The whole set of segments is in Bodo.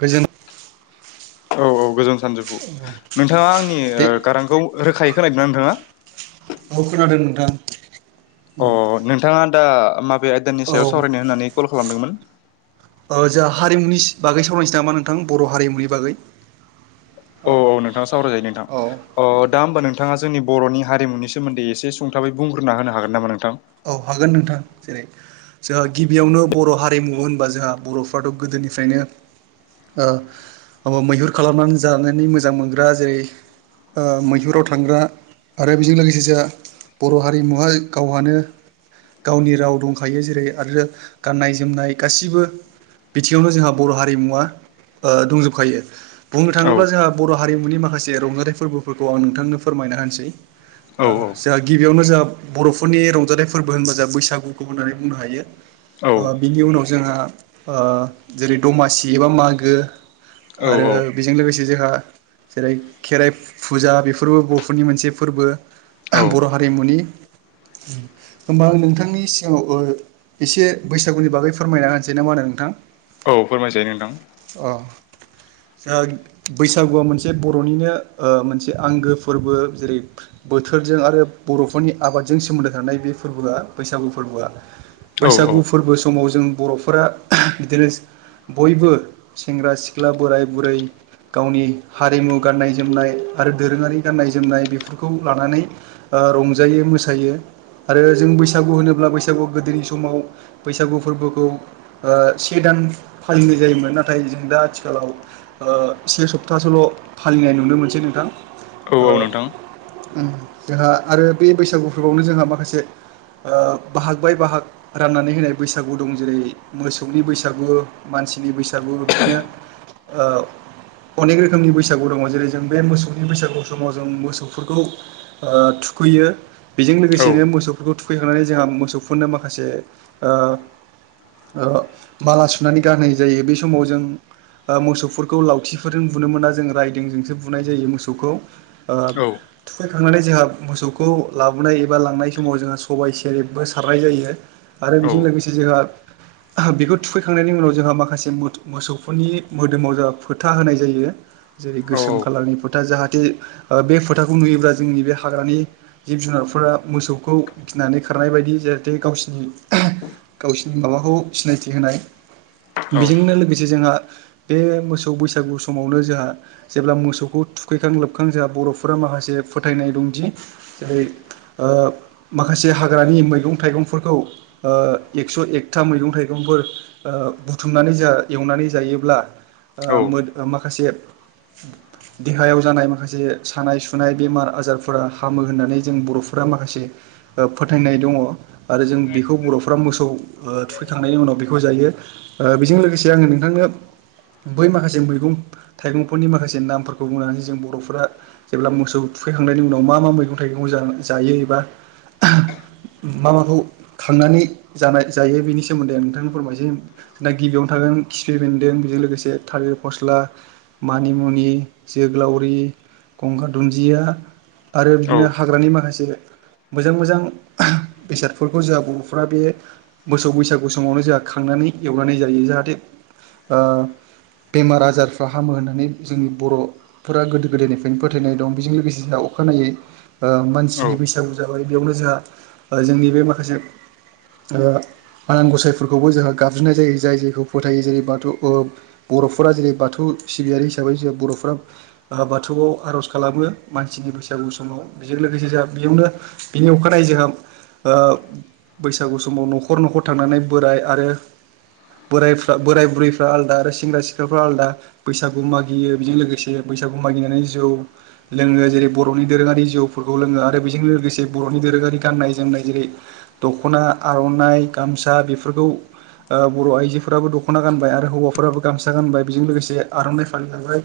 गोजोन औ औ गोजोन सानजौफु नोंथाङा आंनि दे गारांखौ रोखायै खोनादों ना नोंथाङा? ओं। अ नोंथाङा आ दा माबे आयदानि औ सायाव सावरायनो होननानै कल खालामदोंमोन अ जोंहा हारिमुनि बागै सावरायनोसै नामा नोंथां बर' हारिमुनि बागै औ औ नोंथां सावरायजायो नोंथां औ दा होमबा नोंथां थाङा जोंनि बरनि हारिमुनिसोमोन्दै एसे सुंथाबै बुंग्रोना होनो हागोन नामा नों औ हागोन नोंथां जेरै जोंहा गिबियावनो बर' हारिमु होनना होमबा जोंहा बर'फ्राथ गोदोनिफ्रायनो मैहुर खालामनानै जानानै मोजां मोनग्रा जेरै ओ मैहुराव थांग्रा आरो बेजों लोगोसे जों बर' हारिमुहाय गावहानो गावनि राव दंखायो जेरै आरो गाननाय जोमनाय गासिबो बिथिङावनो जोंहा बर' हारिमुवा दंजोबखायो बुंनो औ थाङोब्ला जोंहा बर' हारिमुनि माखासे रंजानाय फोरबोफोरखौ आं नोंथांनो फोरमाय होना होनसै औ ओ जोहा गिबियावनो जोहा बर'फोरनि रंजालि फोरबो होनबा जोहा बैसागुखौ होननानै बुंनो हायो औ ओ बिनि उनाव जोंहा ओ जेरै दमासि एबा मागो औ आरो बेजों लोगोसे जोंहा जेरै खेराइ फुजा बेफोरबो बर'फोरनि मोनसे फोरबो औ बर' हारिमुनि होमबा आं नोंथांनि सिगाङाव एसे बैसागुनि बागै फोरमायना होनसै नामा होनो नोंथां? औ फोरमायजायो नोंथां। अ जोंहा बैसागुआ मोनसे बर'निनो ओ मोनसे आंगो फोरबो जेरै बोथोरजों आरो बर'फोरनि आबादजों सोमोन्दो थानाय बे फोरबोआ बैसागु फोरबोआ औ औ बैसागु फोरबो समाव जों बर'फोरा बिदिनो बयबो सेंग्रा सिख्ला बोराय बुरै गावनि हारिमु गाननाय जोमनाय आरो दोरोङारि गाननाय जोमनाय बेफोरखौ लानानै ओ रंजायो मोसायो। आरो जों बैसागु होनोब्ला बैसागु गोदोनि समाव बैसागु फोरबोखौ ओ से दान फालिनाय जायोमोन नाथाय जों दा आथिखालाव ओ से सप्तासोल' फालिनाय नुनो मोनो सै नोंथां। औ औ ओ नोंथां। जोंहा आरो बे बैसागु फोरबोआवनो जोंहा माखासे ओ बाहाग बाय बाहाग राननानै होनाय बैसागु दं जेरै मोसौनि बैसागु मानसि नि बैसागु बिदिनो ओ अनेक रोखोमनि बैसागु दङ जेरै जों बे मोसौनि बैसागु समाव जों मोसौफोरखौ थुखैयो बेजों औ लोगोसे बे मोसौ खौ थुखैखांनानै जोंहा मोसौफोरनो माखासे ओ ओ माला सुनानै गानहोनाय जायो बे समाव जों ओ मोसौफोरखौ लावथिफोरजों बुनो मोना जों रायदों जोंसो बुनाय जायो मोसौखौ। ओ औ थुखायखांनानै जोंहा मोसौखौ लाबोनाय एबा लांनाय समाव जोंहा सबाय सेरेबबो सारनाय जायो आरो औ बेजों लोगोसे जोंहा बेखौ थुखैखांनायनि उनाव जोंहा माखासे मोथौ मोसौफोरनि मोदोमाव जोंहा फोथा होनाय जायो। जेरै औ गोसोम खाालारनि फोथा जाहाथे ओ बे फोथाखौ नुयोब्ला जोंनि बे हाग्रानि जिब जु जुनारफोरा मोसौखौ गिनानै खारनाय बायदि जाहाथे गावसिनि गावसिनि माबाखौ सिनायथि होनाय बेजोंनो लोगोसे जोंहा बे मोसौ बैसागु समावनो जोंहा जेब्ला मोसौखौ थुखैखां लोबखां जोंहा बर'फोरा माबा माखासे फोथायनाय दंदि जेरै ओ माखासे हाग्रानि मैगं थाइगंफोरखौ ओ एक्स' एकथा मैगं थाइगंफोर ओ बुथुमनानै जोंहा एवनानै जायोब्ला औ ओ माखासे देहायाव जानाय माखासे सानाय सुनाय बेमार आजारफोरा हामो होननानै जों बर'फोरा माखासे फोथायनाय दङ आरो जों बेखौ बर'फ मोसौ थुखैखांनायनि उनाव बेखौ जायो। बेजों लोगोसे आङो नोंथांनो बै माखासे मैगं थाइगंफोरनि माखासे नामफोरखौ बुंनानै जों बर'फोरा जेब्ला मोसौ थुखैखांनायनि उनाव मा मा मैगं थाइगं जा जायो एबा [inaudible] मा माखौ खांनानै जानाय जायो बिनि सोमोन्दै आं नोंथांनो फोरमायनोसै दा गिबियावनो थागोन खिफि बेन्दों जों लोगोसे थालिर फस्ला मानिमुनि जोग्लावरि गंगार दुन्जिया आरो बिदिनो हाग्रानि माखासे मोजां मोजां बेसादफोरखौ जोंहा बर'फोरा बे मोसौ बैसागु समावनो जोंहा खांनानै एवनानै जायो जाहाथे ओ बेमार आजारफ्रा हामो होननानै जोंनि बर'फोरा गोदो गोदायनिफ्रायनो फोथायनाय दं बेजों लोगोसे जोंनाव अखानायै ओ मानसिनि औ बैसागु जाबाय बेयावनो जोंहा जोंनि बे माखासे ओ आनान गसायफोरखौबो जोंहा गाबज्रिनाय जायो जाय जायखौ फोथायो जेरै बाथौ ओ बर'फोरा जेरै बाथौ सिबियारि हिसाबै जोंहा बर'फ्रा बाथौआव आर'ज खालामो मानसिनि बैसागु समाव बेजों लोगोसे जोंहा बेयावनो बिनि अखानायै जोंहा ओ बैसागु समाव न'खर न'खर थांनानै बोराय आरो बोरायफ्रा बोराय बुरैफ्रा आलदा आरो सेंग्रा सिख्लाफ्रा आलदा बैसागु मागियो बेजों लोगोसे बैसागु मागिनानै जौ लोङो जेरै बर'नि दोरोङारि जौफोरखौ लोङो आरो बेजों लोगोसे बर'नि दोरोङारि गाननाय जोमनाय जेरै दख'ना आर'नाइ गामसा बेफोरखौ ओ बर' आइजोफोराबो दख'ना गानबाय आरो हौवाफोराबो गामसा गानबाय बेजों लोगोसे आर'नाइ फालि लाबाय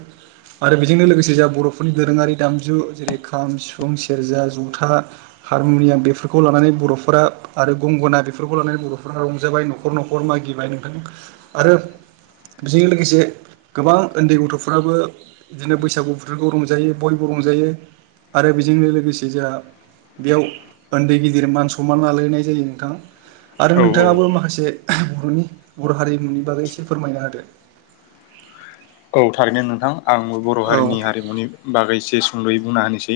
आरो बेजोंनो लोगोसे जोंहा बर'फोरनि दोरोङारि दामजु जेरै खाम सिफुं सेरजा जथा हारमुनियाम बेफोरखौ लानानै बर'फोरा आरो गंगोना बेफोरखौ लानानै बर'फोरा रंजाबाय न'खर न'खर मा गिबाय नोंथां आरो बेजों लोगोसे गोबां उन्दै गथ'फ्राबो बिदिनो बैसागु बोथोरखौ रंजायो बयबो रंजायो आरो बेजोंनो लोगोसे जोंहा बेयाव उन्दै गिदिर मान सनमान लालानाय जायो नोंथां आरो औ औ नोंथाङाबो माखासे बर'नि बर' हारिमुनि बागै एसे फोरमायना होदो औ थारैनो नोंथां आंबो बर' औ हारिनि हारिमुनि बागै एसे सुंद'यै बुंना होनोसै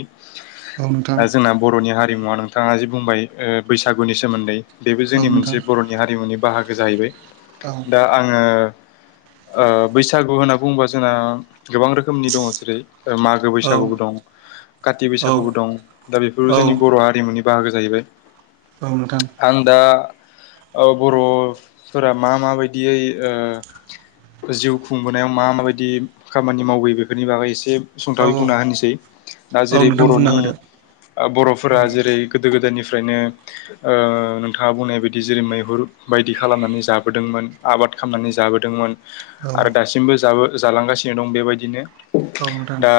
औ नोंथां दा जोंना बर'नि हारिमुवा नोंथाङा जि बुंबाय ओ बैसागुनि सोमोन्दै बेबो औ जोंनि नोंथां मोनसे बर'नि हारिमुनि बाहागो जाहैबाय औ दा आङो ओ बैसागु होनना बुङोबा जोंना गोबां रोखोमनि दङ जेरै मागो औ बैसागुबो दं काति औ बैसागुबो दं दा औ बेफोरखौबो जों जोंनि बर' हारिमुनि बाहागो जाहैबाय औ नोंथां आं दा ओ बर'फोरा मा मा बायदियै ओ जिउ खुंबोनायाव मा माबायदि खामानि मावबोयो बेफोरनि बागै एसे औ सुंथावै बुंना होनोसै दा औ जेरै नोंथां बुंना बर'नि होदो बर'फोरा जेरै गोदो गोदायनि निफ्रायनो ओ नोंथाङा बुंनाय बायदि जेरै मैहुर बायदि खालामनानै जाबोदोंमोन आबाद खालामनानै जाबोदोंमोन औ आरो दासिमबो जाबो जालांगासिनो दं बेबायदिनो औ नोंथां दा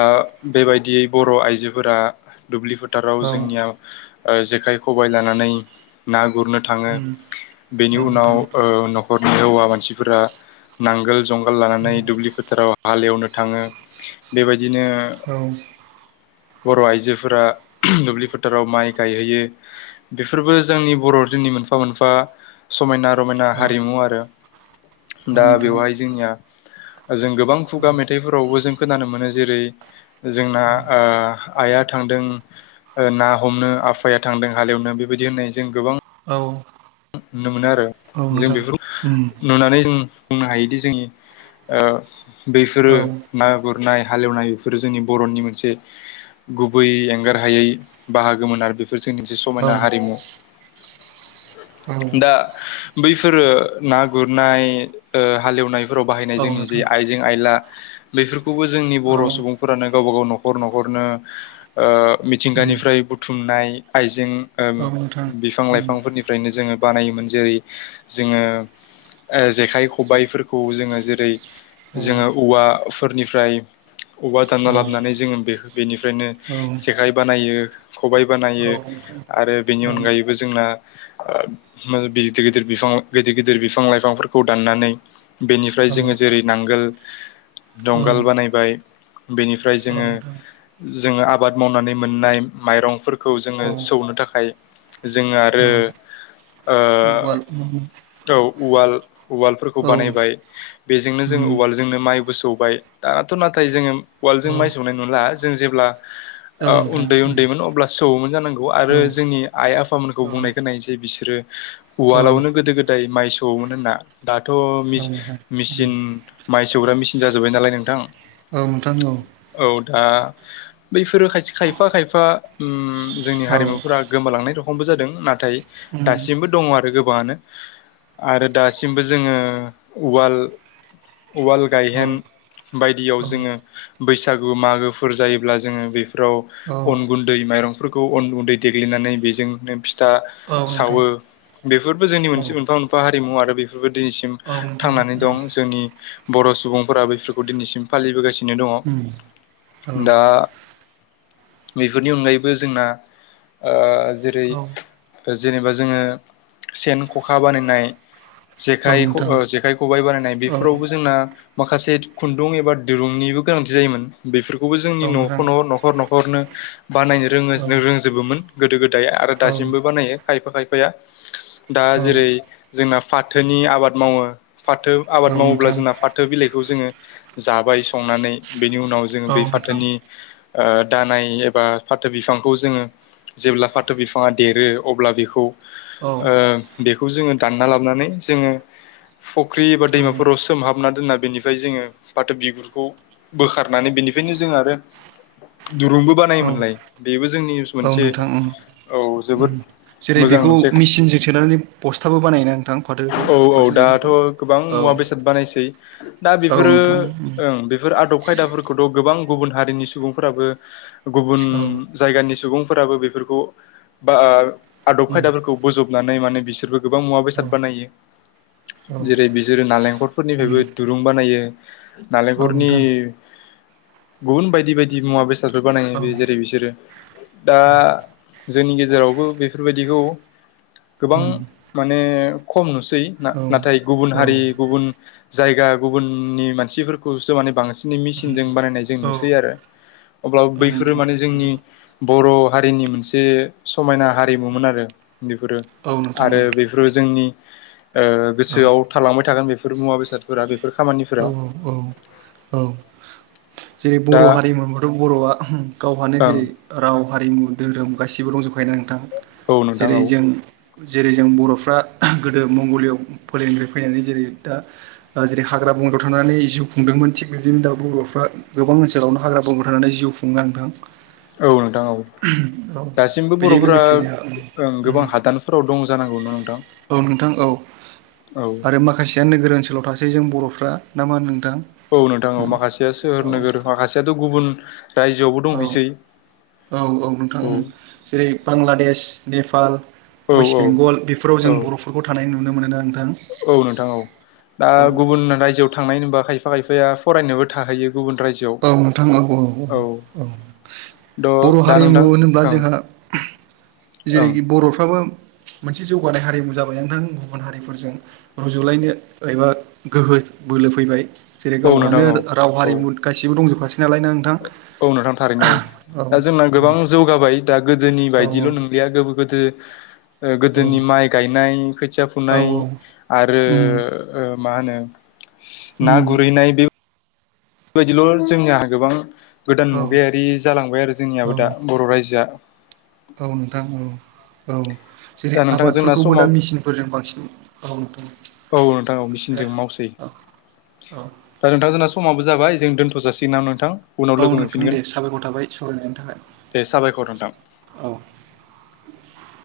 बेबायदियै बर' आइजोफोरा दुब्लि औ फोथाराव जोंनिया जेखाय खबाइ लानानै ना गुरनो थाङो उम औ बेनि उनाव नोंथां ओ न'खर औवा मानसिफोरा नांगोल जुंगाल लानानै उम फुलि फोथाराव हालेवनो थाङो बेबायदिनो औ बर' आइजोफोरा दुब्लि फोथाराव माइ गायहैयो बेफोरबो जोंनि बर' नि मोनफा मोनफा समायना रमायना औ हारिमु आरो औ दा नोंथां बेवहाय जोंनिया जों गोबां औ खुगा मेथाइफोरावबो जों खोनानो मोनो जेरै जोंना औ ओ आइआ थांदों ना हमनो आफाया थांदों हालेवनो बेबायदि होननाय जों गोबां औ नुनो मोनो आरो औ जों नोंथां बेफोरखौ उम नुनानै जों बुंनो हायोदि जोंनि ओ औ बैफोरो ना गुर नाय हालेवनाय बेफोरो जोंनि बर'नि मोनसे गुबै एंगार हायै बाहागोमोन आरो बेफोर बेफोर जोंनि मोनसे औ समायना हारिमु औ दा बैफोरो ना गुरनाय हालेवनाय फोराव बाहायनाय जोंनि जे नोंथां आइजें - आइला बेफोरखौबो जोंनि औ बर' सुबुंफोरानो गावबा गाव न'खर- न'खरनो उम मिथिंगानिफ्राय बुथुमनाय आइजें औ नोंथां बिफां- उम लाइफांफोरनि जोङो बानायोमोन जेरै- जोङो जेखाइ, खबाइफोरखौ जोङो जेरै औ जोङो औवाफोरनिफ्राय अबावबा दानना औ लाबोनानै जोङो बे बेनिफ्रायनो औ औ जेखाइ बानायो खबाइ बानायो नोंथां आरो बेनि औ अनगायैबो जोंना गिदिर- गिदिर बिफां गिदिर- गिदिर बिफां -लाइफांफोरखौ दाननानै बेनिफ्राय जोङो जेरै नांगोल जंगाल बानायबाय बेनिफ्राय जोङो नोंथां जोङो आबाद मावनानै मोननाय माइरंफोरखौ औ जोङो सौनो थाखाय जो औ आरो उवाल औ उवाल उवालफोरखौ औ बानायबाय बेजोंनो जों उम उवालजोंनो माइबो सौबाय दाथ' नाथाय जोङो औ उवालजों माइ सौनाय नुला जों जेब्ला औ नोंथां उन्दै उम -उन्दैमोन अब्ला सौओमोन जानांगौ औ आरो जोंनि आइ आफामोन औ बुंनाय खोनायो जे बिसोरो औ उवालावनो गोदो -गोदाय माइ सौवोमोन होनना दाथ' औ मेसिन नोंथां उम मेसिन माइ सौग्रा मेसिन जाजोब्बाय नालाय नोंथां औ नोंथां औ औ दा बैफोरो खायफा खायफा जोंनि औ हारिमुफोरा गोमालांनाय दं खमबो जादों नाथाय उम दासिमबो दङ आरो गोबाङानो आरो दासिमबो जोङो उवाल उवाल औ गायहेन बायदियाव औ जोङो बैसागु मागोफोर जायोब्ला जोङो बे फ्राव अन गुन्दै माइरंफोरखौ अन गुन्दै देग्लिनानै बेजोंनो फिथा औ नोंथां सावो बेफोरबो जोंनि औ मोनसे मोनफा- मोनफा हारिमु आरो बे दिनैसिम औ नोंथां थांनानै उम दं जोंनि बर' सुबुंफोरा बेफोरखौ दिनैसिम फालिबोगासिनो दङ उम औ दा बेफोरनि अनगायैबो जोंना जेरै औ जेनेबा जोङो सेन, ख'खा बानायनाय जेखाइ, नोंथां जेखाइ, खबाइ बानायनाय औ बेफोरावबो जोंना माखासे खुन्दुं एबा दिरुंनिबो गोनांथि जायोमोन बेफोरखौबो जोंनि औ न'खरनि नोंथां न'खर -न'खर न'खरनो बानायनो रोङो औ रोंजोबोमोन गोदो- गोदाय आरो औ औ दासिमबो बानायो खायफा खायफाया दा औ जेरै जोंना फाथोनि आबाद मावो फाथो आबाद मावोब्ला नोंथां जोंना फाथो बिलाइखौ जोङो जाबाय संनानै बेनि उनाव जोङो औ बै नोंथां फाथोनि दानाय एबा फाथो बिफांखौ जोङो जेब्ला फाथो बिफां बिफाङा देरो अब्ला औ बे जोङो दानना लाबोनानै जोङो फख्रि एबा दैमाफोराव सोमहाबना दोनना बेनिफ्राय जोङो फाथो बिगुरखौ बोखारनानै बेनिफ्रायनो जों आरो दुरुंबो औ बानायोमोनलाय बेबो जोंनि औ मोनसे नोंथां उम औ जोबोद जेरै मोजां बेखौ मोनसे मिसिनजों सोनानै बस्थाबो बानायोना नोंथां फाथोखौ औ औ फाथो दाथ दिरुंखौ गोबां मुवा औ - बेसाद बानायसै दा औ बेफोरो नोंथां बेफोर आदब खायदाफोरखौथ' गोबां गुबुन हारिनि सुबुंफोराबो गुबुन औ जायगानि सुबुंफोराबो बेफोरखौ बा आदब उम खायदाफोरखौ बोजबनानै माने बिसोरबो गोबां मुवा- औ बेसाद बानायो औ जेरै बिसोरो नालेंखरफोरनिफ्रायबो उम दुरुं बानायो औ नालेंखरनि नोंथां गुबुन बायदि बायदि मुवा -बेसाद फोर बानायो औ बे जेरै बिसोरो दा जोंनि गेजेरावबो बेफोरबायदिखौ गोबां उम माने खम नुसै औ नाथाय गुबुन औ हारि गुबुन जायगा गुबुननि मानसिफोरखौसो माने बांसिन उम मेसिनजों बानायनाय जों औ नुसै आरो अब्ला औ बैफोरो नोंथां माने जोंनि बर' हारिनि मोनसे समायना हारिमुमोन आरो बेफोरो औ नोंथां आरो बेफोरो जोंनि औ गोसोआव थालांबाय थागोन बेफोर मुवा बेसादफोरा बे औ -औ- औ- औ जेरै दा बर' हारिमोनबाथ' बर'आ गावहानो ओं जेरै राव हारिमु धोरोम गासिबो रंज'खायो ना नोंथां औ नोंथां औ जेरै जों जेरै जों बर'फ्रा गोदो मंगलिय' फोलेरनिफ्राय फैनानै जेरै दा जेरै हाग्रा बंग्रायाव थानानै जिउ खुंदोंमोन थिग बिदिनो दा बर'फ्रा गोबां ओनसोलावनो हाग्रा बंग्रायाव थानानै जिउ खुं- दों औ नोंथां औ दासिमबो बेजों बर'फोरा लोगोसे जोंहा गोबां हादानफोराव दं जानांगौ ना नोंथां औ नोंथां औ औ आरो माखासेया नोगोर ओनसोलाव थासै जों बर'फ्रा ना मा होनो नोंथां औ नोंथां औ माखासेया सोहोर नोगोर माखासेयाथ' गुबुन रायजोआवबो दंहैसै औ-औ-औ नोंथां औ उम जेरै बांलादेश नेपाल औ वेस्ट औ बेंगल बेफोराव औ जों बर'फोरखौ थानाय नुनो मोनोना नोंथां औ नोंथां औ दा औ गुबुन रायजोआव थांनाय नुबा खायफा खायफाया फरायनोबो थाहैयो गुबुन औ रायजोआव नोंथां औ- औ -औ द' बर' दा हारिमु नोंथां होनोब्ला जोंहा ओं ओं जेरैखि बर'फ्राबो मोनसे जौगानाय हारिमु जाबाय नोंथां गुबुन हारिफोरजों रुजुलायनो एबा गोहो बोलो फैबाय जेरै औ नोंथां गावहानो औ राव औ हारिमु गासिबो दंजोबखासै नालाय ना नोंथां औ नोंथां थारैनो औ दा जोंना गोबां जौगाबाय दा गोदोनि औ बायदिल' नंलिया गोबो गोदो औ गोदोनि माइ गायनाय खोथिया औ फुनाय आरो उम ओह मा होनो ना उम गुरहैनाय बे बेबायदिल' जोंनियाहा गोबां गोदान औ मुगायारि जालांबाय आरो औ जोंनियाबो दा बर' रायजोआ औ नोंथां औ औ दा जेरै नोंथां जोंना आबादफोरखौबो समाव दा मेसिनफोरजों बांसिन औ नोंथां औ नोंथां दे मेसिनजों मावसै औ औ दा नोंथां जोंना समाबो जाबाय दोनथ' जासिगोनामा नोंथां उनाव औ लोगो नोंथां दे मोनफिनगोन साबायखर थाबाय सावरायनायनि थाखाय दे साबायखर नोंथां [inaudible] औ [unintelligible]